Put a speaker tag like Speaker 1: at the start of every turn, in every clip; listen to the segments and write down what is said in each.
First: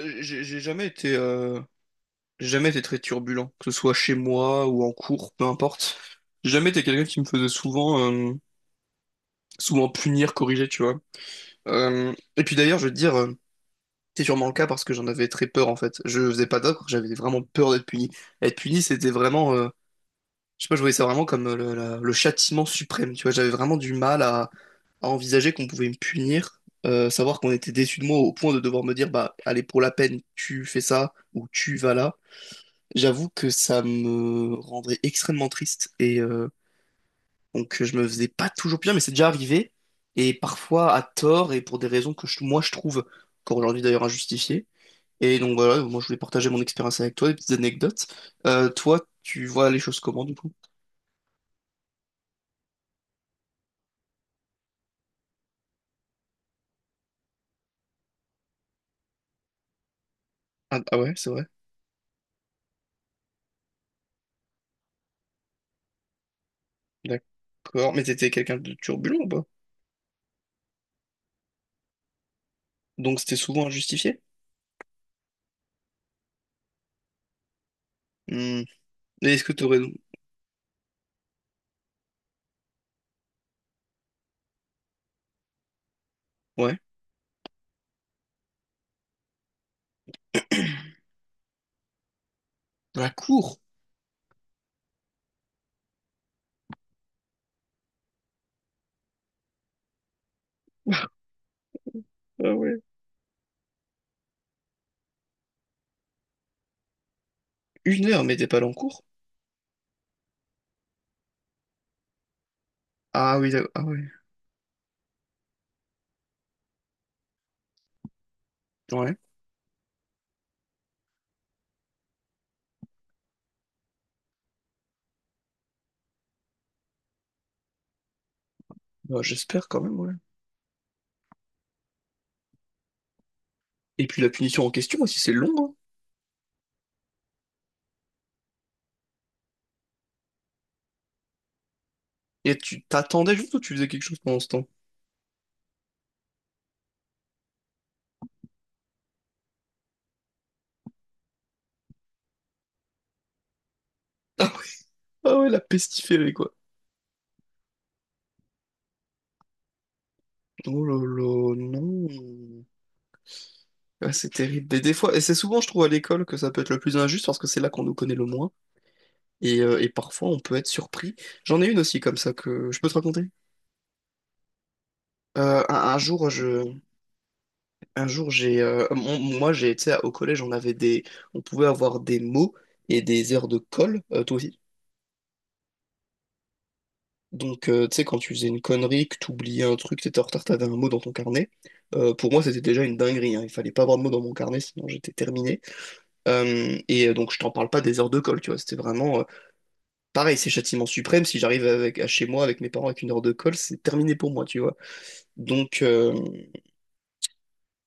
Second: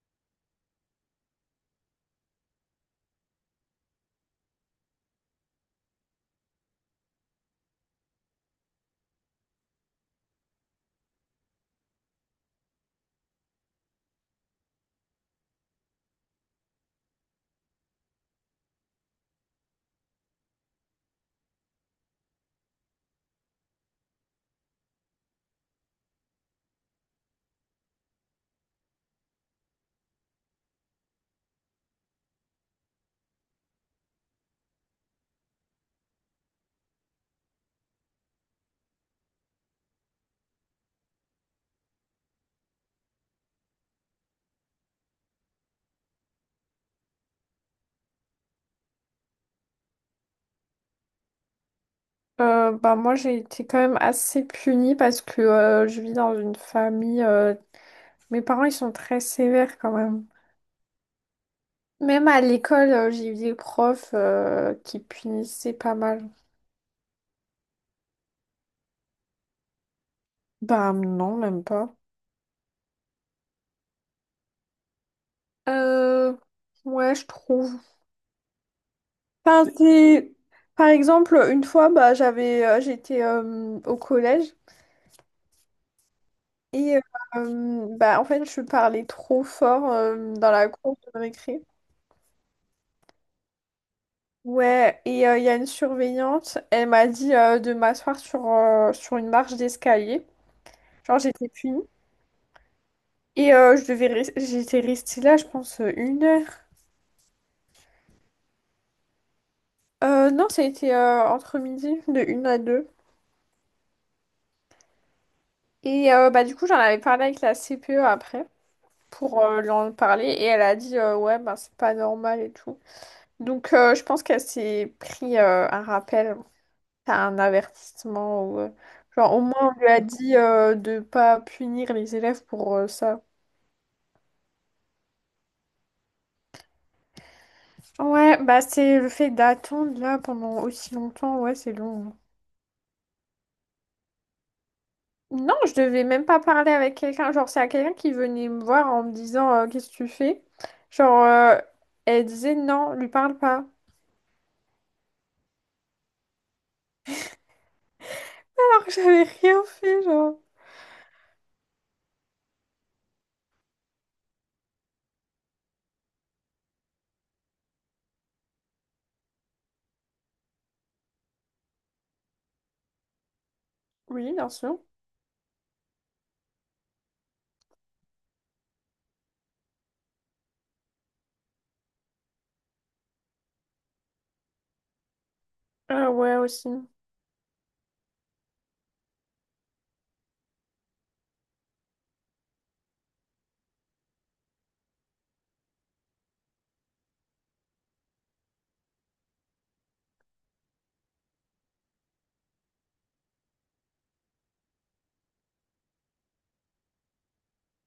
Speaker 1: J'ai jamais été, j'ai jamais été très turbulent, que ce soit chez moi ou en cours, peu importe. J'ai jamais été quelqu'un qui me faisait souvent, souvent punir, corriger, tu vois. Et puis d'ailleurs, je veux te dire, c'est sûrement le cas parce que j'en avais très peur en fait. Je faisais pas d'ocre, j'avais vraiment peur d'être puni. Être puni, c'était vraiment, je sais pas, je voyais ça vraiment comme le châtiment suprême, tu vois. J'avais vraiment du mal à envisager qu'on pouvait me punir, savoir qu'on était déçu de moi au point de devoir me dire, bah, allez, pour la peine, tu fais ça ou tu vas là. J'avoue que ça me rendrait extrêmement triste et donc je me faisais pas toujours plaisir, mais c'est déjà arrivé et parfois à tort et pour des raisons que moi je trouve encore aujourd'hui d'ailleurs injustifiées. Et donc voilà, moi je voulais partager mon expérience avec toi, des petites anecdotes. Toi, tu vois les choses comment du coup?
Speaker 2: Bah moi j'ai été quand même assez punie parce que je vis dans une famille, mes parents ils sont très sévères quand même.
Speaker 1: Ah, ah ouais, c'est vrai.
Speaker 2: Même à l'école, j'ai eu des profs, qui punissaient pas mal.
Speaker 1: D'accord. Mais t'étais quelqu'un de turbulent ou pas?
Speaker 2: Bah non même pas.
Speaker 1: Donc c'était souvent injustifié?
Speaker 2: Euh, ouais, je trouve.
Speaker 1: Hmm. Et est-ce que
Speaker 2: Enfin
Speaker 1: t'aurais...
Speaker 2: c'est, par exemple, une fois bah j'étais au collège
Speaker 1: Ouais.
Speaker 2: et, bah en fait je parlais trop fort, dans la cour de récré.
Speaker 1: La cour?
Speaker 2: Ouais, et il y a une surveillante, elle m'a dit, de m'asseoir sur une marche d'escalier. Genre, j'étais punie.
Speaker 1: Ah ouais.
Speaker 2: Et j'étais restée là, je pense, une heure.
Speaker 1: Une heure, mais t'es pas allé en cours?
Speaker 2: Non, ça a été, entre midi, de une à deux.
Speaker 1: Ah oui, d'accord. Ah ouais.
Speaker 2: Et bah, du coup, j'en avais parlé avec la CPE après
Speaker 1: Ouais.
Speaker 2: pour lui en parler. Et elle a dit, ouais, bah, c'est pas normal et tout. Donc, je pense qu'elle s'est pris, un rappel. T'as un avertissement ou,
Speaker 1: Bah,
Speaker 2: genre au
Speaker 1: j'espère
Speaker 2: moins on
Speaker 1: quand
Speaker 2: lui
Speaker 1: même,
Speaker 2: a
Speaker 1: ouais.
Speaker 2: dit, de pas punir les élèves pour, ça.
Speaker 1: Et puis la punition en question aussi, c'est long, hein.
Speaker 2: Ouais, bah c'est le fait d'attendre là pendant aussi longtemps, ouais, c'est long.
Speaker 1: Et tu t'attendais juste ou tu faisais quelque chose pendant ce temps?
Speaker 2: Non, je devais même pas parler avec quelqu'un. Genre, c'est à quelqu'un qui venait me voir en me disant, qu'est-ce que tu fais? Genre, elle disait non, lui parle pas.
Speaker 1: Ah ouais, la pestiférée, quoi.
Speaker 2: Alors que j'avais rien fait, genre.
Speaker 1: Oh là là, non. Ah, c'est terrible. Mais des fois, et c'est souvent, je trouve, à l'école que ça peut être le plus injuste parce que c'est là qu'on nous connaît le moins. Et parfois, on peut être surpris. J'en ai une aussi comme ça que je peux te raconter.
Speaker 2: Oui, bien sûr.
Speaker 1: Un jour, je, un jour, j'ai, moi, j'ai, tu sais, au collège, on avait des, on pouvait avoir des mots et des heures de colle. Toi aussi?
Speaker 2: Ah ouais, aussi.
Speaker 1: Donc, tu sais, quand tu faisais une connerie, que tu oubliais un truc, t'étais en retard, t'avais un mot dans ton carnet. Pour moi, c'était déjà une dinguerie, hein. Il fallait pas avoir de mot dans mon carnet, sinon j'étais terminé. Donc, je t'en parle pas des heures de colle, tu vois. C'était vraiment pareil, c'est châtiment suprême. Si j'arrive avec à chez moi avec mes parents avec 1 heure de colle, c'est terminé pour moi, tu vois. Donc, euh,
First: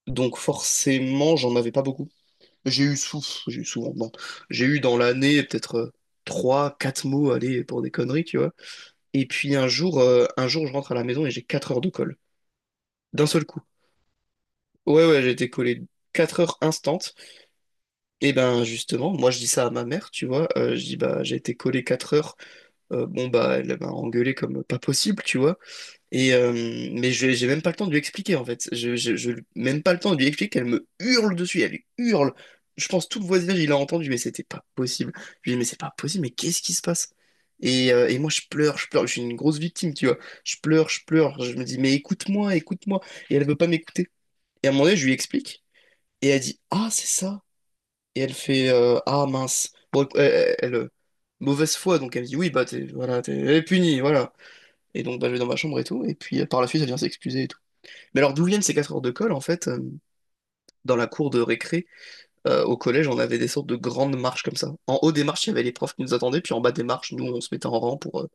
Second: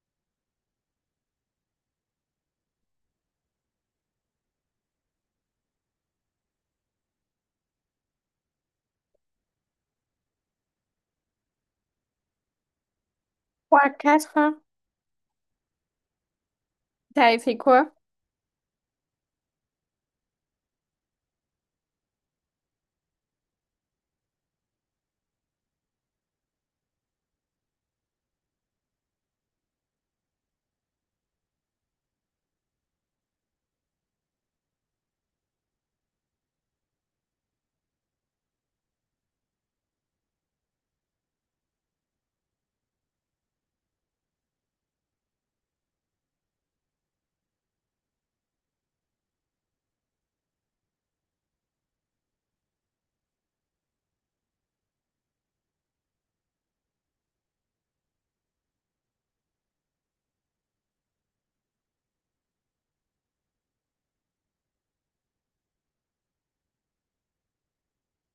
Speaker 1: donc forcément, j'en avais pas beaucoup. J'ai eu souvent, bon, j'ai eu dans l'année peut-être trois, quatre mots, allez, pour des conneries, tu vois. Et puis un jour, un jour, je rentre à la maison et j'ai 4 heures de colle. D'un seul coup.
Speaker 2: 3, 4.
Speaker 1: Ouais, ouais, j'ai été collé 4 heures instantes.
Speaker 2: T'avais fait quoi?
Speaker 1: Et ben justement, moi je dis ça à ma mère, tu vois. Je dis bah j'ai été collé 4 heures. Bon bah elle m'a engueulé comme pas possible, tu vois. Et euh, mais j'ai même pas le temps de lui expliquer en fait. Même pas le temps de lui expliquer. Elle me hurle dessus, elle hurle. Je pense tout le voisinage il a entendu, mais c'était pas possible. Je lui dis mais c'est pas possible, mais qu'est-ce qui se passe? Et moi je pleure, je pleure, je suis une grosse victime, tu vois. Je pleure, je pleure, je me dis mais écoute-moi, écoute-moi. Et elle veut pas m'écouter. Et à un moment donné, je lui explique. Et elle dit, ah, c'est ça. Et elle fait, ah, mince. Bon, elle, mauvaise foi, donc elle me dit, oui, bah, t'es, voilà, t'es elle est punie, voilà. Et donc, bah, je vais dans ma chambre et tout. Et puis, par la suite, elle vient s'excuser et tout. Mais alors, d'où viennent ces 4 heures de colle, en fait, dans la cour de récré, au collège, on avait des sortes de grandes marches comme ça. En haut des marches, il y avait les profs qui nous attendaient, puis en bas des marches, nous, on se mettait en rang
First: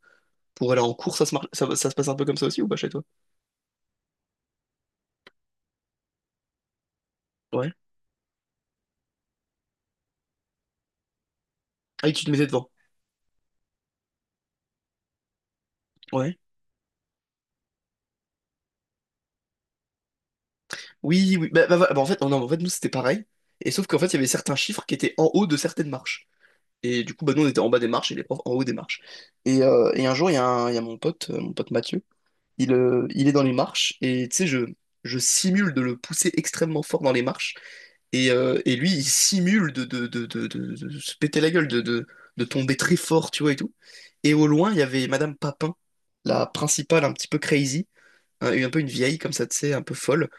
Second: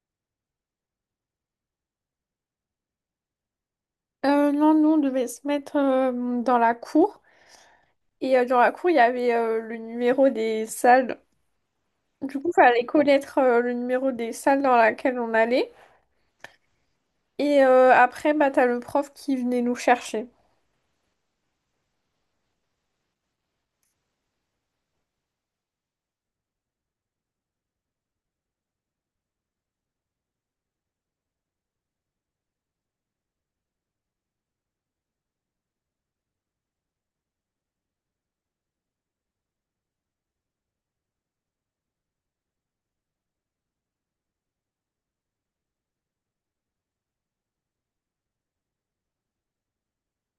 Speaker 1: pour aller en cours. Ça se passe un peu comme ça aussi, ou pas chez toi?
Speaker 2: Non, nous, on devait se mettre, dans la cour.
Speaker 1: Ouais.
Speaker 2: Et dans la cour, il y avait, le numéro des salles.
Speaker 1: Ah, et tu te
Speaker 2: Du
Speaker 1: mettais
Speaker 2: coup, il
Speaker 1: devant.
Speaker 2: fallait connaître, le numéro des salles dans laquelle on allait.
Speaker 1: Ouais.
Speaker 2: Et après, bah, t'as le prof qui venait nous chercher.
Speaker 1: Oui, oui. En fait, non, non, en fait, nous, c'était pareil. Et sauf qu'en fait, il y avait certains chiffres qui étaient en haut de certaines marches. Et du coup, bah, nous, on était en bas des marches et les profs en haut des marches. Et un jour, il y a, il y a mon pote Mathieu, il est dans les marches et tu sais, je simule de le pousser extrêmement fort dans les marches. Et lui, il simule de se péter la gueule, de tomber très fort, tu vois, et tout. Et au loin, il y avait Madame Papin, la principale un petit peu crazy, hein, un peu une vieille comme ça, tu sais, un peu folle.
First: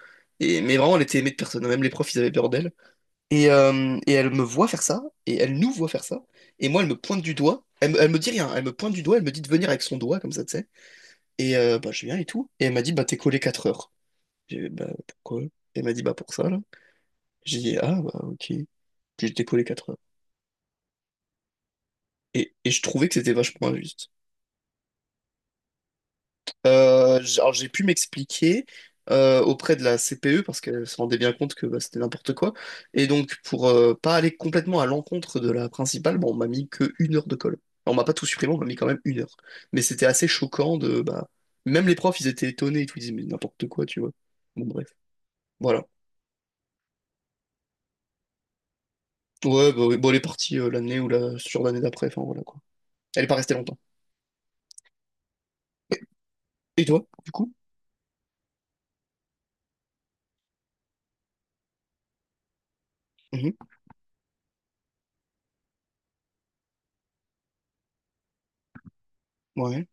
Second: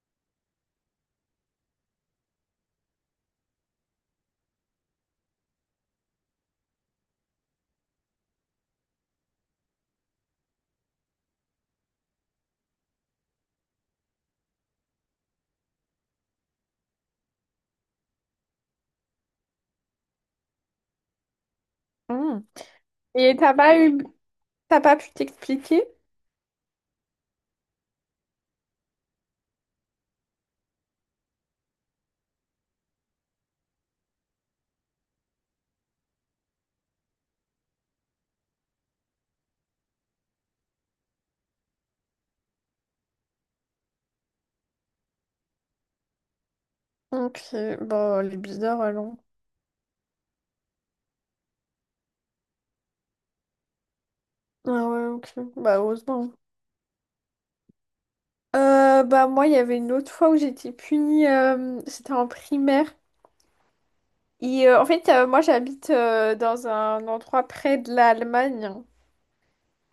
Speaker 1: Et, mais vraiment, elle était aimée de personne. Même les profs, ils avaient peur d'elle. Et elle me voit faire ça, et elle nous voit faire ça, et moi elle me pointe du doigt, elle me dit rien, elle me pointe du doigt, elle me dit de venir avec son doigt comme ça, tu sais. Bah je viens et tout, et elle m'a dit bah t'es collé 4 heures. J'ai dit bah pourquoi? Elle m'a dit bah pour ça là. J'ai dit ah bah ok, puis j'étais collé 4 heures.
Speaker 2: Hmm.
Speaker 1: Et je trouvais que c'était
Speaker 2: Et
Speaker 1: vachement injuste.
Speaker 2: t'as pas pu t'expliquer?
Speaker 1: Alors j'ai pu m'expliquer auprès de la CPE parce qu'elle se rendait bien compte que bah, c'était n'importe quoi. Et donc pour pas aller complètement à l'encontre de la principale, bah, on m'a mis que 1 heure de colle. Alors, on m'a pas tout supprimé, on m'a mis quand même 1 heure. Mais c'était assez choquant de bah même les profs ils étaient étonnés et tout, ils disaient mais n'importe quoi tu vois. Bon bref, voilà.
Speaker 2: Ok, bah, elle est bizarre, alors.
Speaker 1: Ouais bah, oui, bon elle est partie l'année ou la sur l'année d'après, enfin voilà quoi. Elle est pas restée longtemps.
Speaker 2: Ah ouais, ok. Bah,
Speaker 1: Et
Speaker 2: heureusement.
Speaker 1: et toi, du coup?
Speaker 2: Bah, moi, il y avait une autre fois où j'étais punie. C'était en primaire.
Speaker 1: Mhm.
Speaker 2: Et en fait, moi, j'habite, dans un endroit près de l'Allemagne.
Speaker 1: Ouais,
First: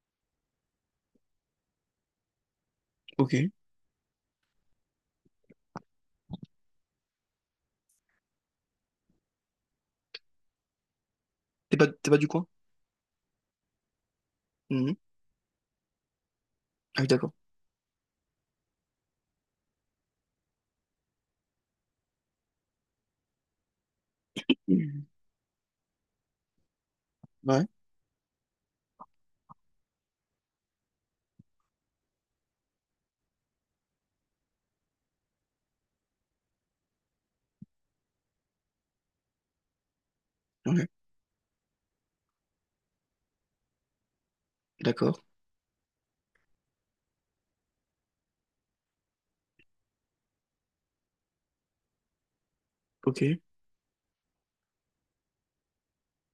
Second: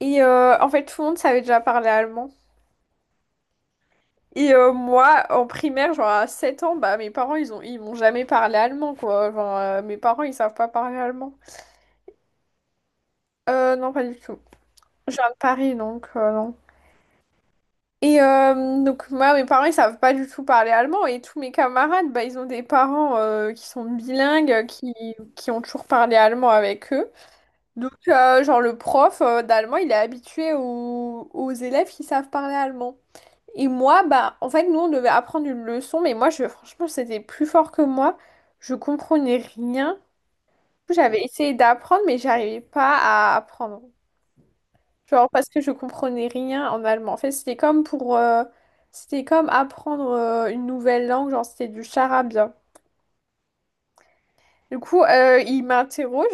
Speaker 2: Et en fait, tout le monde savait déjà parler allemand.
Speaker 1: ok.
Speaker 2: Et moi, en primaire, genre à 7 ans, bah mes parents, ils m'ont jamais parlé allemand, quoi. Genre, mes parents, ils savent pas parler allemand.
Speaker 1: T'es pas du coin?
Speaker 2: Non, pas du tout.
Speaker 1: Mhm.
Speaker 2: Je viens de Paris, donc, non.
Speaker 1: Ah oui, d'accord.
Speaker 2: Et donc, moi, mes parents, ils savent pas du tout parler allemand. Et tous mes camarades, bah, ils ont des parents, qui sont bilingues, qui,
Speaker 1: Mhm.
Speaker 2: qui ont toujours parlé allemand avec eux.
Speaker 1: Ouais,
Speaker 2: Donc, genre, le prof, d'allemand, il est habitué aux élèves qui savent parler allemand. Et moi, bah, en fait, nous, on devait apprendre une leçon, mais moi, je, franchement, c'était plus fort que moi. Je comprenais rien.
Speaker 1: ouais.
Speaker 2: J'avais essayé d'apprendre, mais j'arrivais pas à apprendre.
Speaker 1: D'accord,
Speaker 2: Genre, parce que je comprenais rien en allemand. En fait, c'était comme apprendre, une nouvelle langue, genre, c'était du charabia.
Speaker 1: ok.
Speaker 2: Du coup, il m'interroge,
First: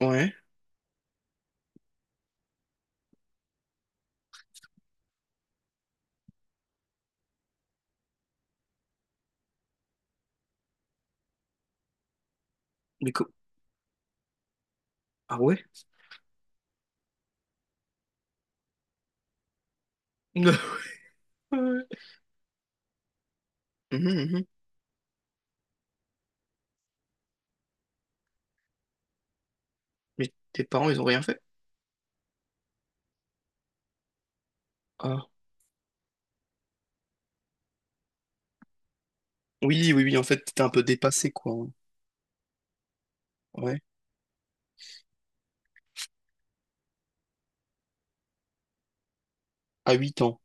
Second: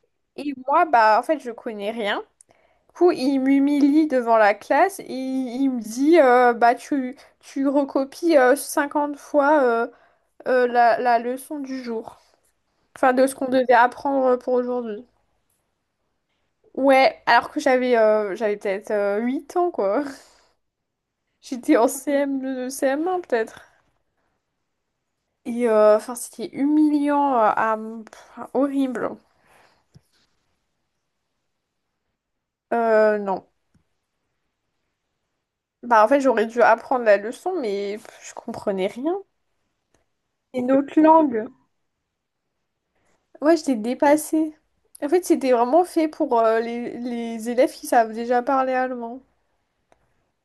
Speaker 1: Ouais.
Speaker 2: et moi, bah, en fait, je connais rien. Du coup, il m'humilie devant la classe, et il me dit, bah, tu recopies, 50 fois, la leçon du jour.
Speaker 1: Mais
Speaker 2: Enfin,
Speaker 1: co-
Speaker 2: de ce qu'on devait apprendre pour aujourd'hui.
Speaker 1: Ah ouais?
Speaker 2: Ouais, alors que j'avais peut-être, 8 ans, quoi. J'étais
Speaker 1: Ouais.
Speaker 2: en CM2, CM1 peut-être.
Speaker 1: Mhm, mhm.
Speaker 2: Et enfin, c'était humiliant, pff, horrible.
Speaker 1: Mais tes parents, ils ont rien fait?
Speaker 2: Non.
Speaker 1: Ah.
Speaker 2: Bah, en fait, j'aurais dû apprendre la leçon, mais pff, je comprenais rien.
Speaker 1: Oui, oui, oui, en fait, t'étais
Speaker 2: Et
Speaker 1: un peu
Speaker 2: notre
Speaker 1: dépassé,
Speaker 2: langue.
Speaker 1: quoi, hein.
Speaker 2: Ouais, j'étais
Speaker 1: Ouais.
Speaker 2: dépassée. En fait, c'était vraiment fait pour, les élèves qui savent déjà parler allemand.
Speaker 1: À 8 ans.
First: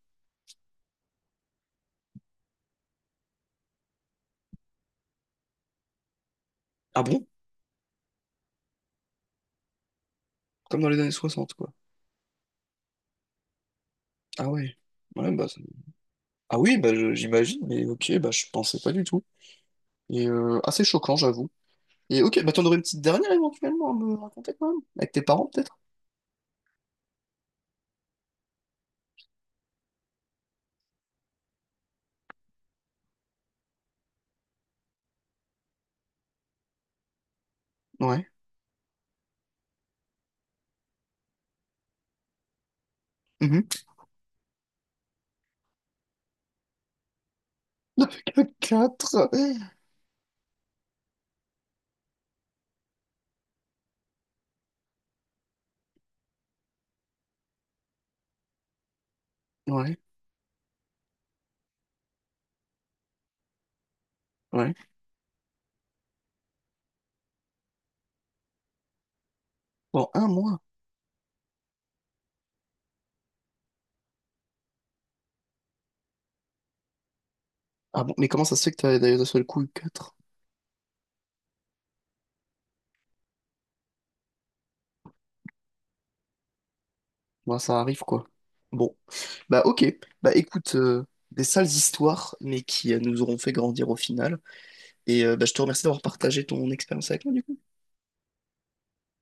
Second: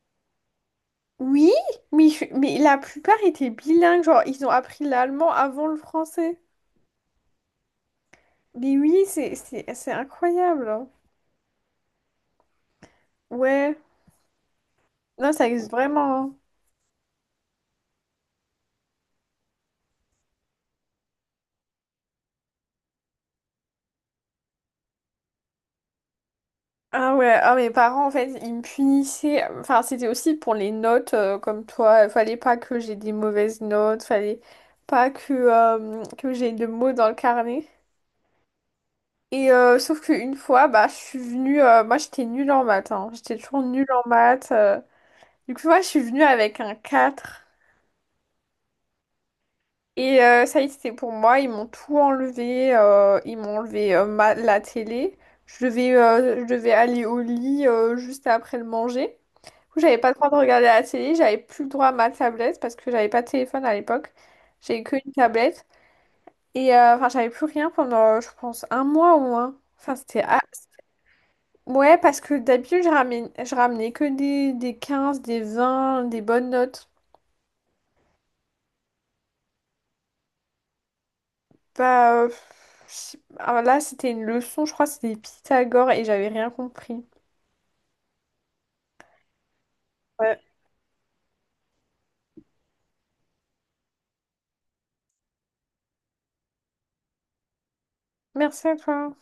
Speaker 2: Oui, mais, mais la plupart étaient bilingues, genre ils ont appris l'allemand avant le français.
Speaker 1: Ah bon?
Speaker 2: Mais oui, c'est incroyable,
Speaker 1: Comme
Speaker 2: hein.
Speaker 1: dans les années soixante quoi.
Speaker 2: Ouais,
Speaker 1: Ah ouais. Ouais,
Speaker 2: non,
Speaker 1: bah...
Speaker 2: ça
Speaker 1: ça-
Speaker 2: existe vraiment, hein.
Speaker 1: Ah oui, j'imagine, mais ok, bah je pensais pas du tout. Assez choquant, j'avoue. Et ok, bah t'en aurais une petite dernière éventuellement à me raconter quand même? Avec tes parents, peut-être?
Speaker 2: Ah ouais, ah, mes parents en fait, ils me punissaient. Enfin, c'était aussi pour les notes, comme toi. Il fallait pas que j'ai des mauvaises notes, fallait pas que j'ai de mots dans le carnet.
Speaker 1: Ouais.
Speaker 2: Et sauf qu'une fois, bah, je suis venue, moi j'étais nulle en maths, hein. J'étais toujours
Speaker 1: Mhm.
Speaker 2: nulle en maths. Du coup, moi, je suis venue avec un 4.
Speaker 1: Avec le 4.
Speaker 2: Et ça y est, c'était pour moi. Ils m'ont tout enlevé. Ils m'ont enlevé, la télé. Je devais aller au lit, juste après le manger. Du coup,
Speaker 1: Ouais,
Speaker 2: j'avais pas le droit de regarder la télé. J'avais plus le droit à ma tablette parce que j'avais pas de téléphone à l'époque.
Speaker 1: ouais.
Speaker 2: J'avais que une tablette. Et enfin, j'avais plus rien pendant, je pense, un mois au moins. Enfin,
Speaker 1: Bon,
Speaker 2: c'était...
Speaker 1: un
Speaker 2: ah.
Speaker 1: mois.
Speaker 2: Ouais, parce que d'habitude, je ramenais que des 15, des 20, des bonnes notes.
Speaker 1: Ah bon, mais comment ça se fait que t'as d'ailleurs d'un seul coup eu 4?
Speaker 2: Bah, ah, là, c'était une leçon, je crois, c'était Pythagore et j'avais rien compris.
Speaker 1: Bon, ça arrive quoi. Bon. Bah ok. Bah
Speaker 2: Ouais.
Speaker 1: écoute, des sales histoires, mais qui nous auront fait grandir au final. Bah, je te remercie d'avoir partagé ton expérience avec moi du coup.
Speaker 2: Merci à toi.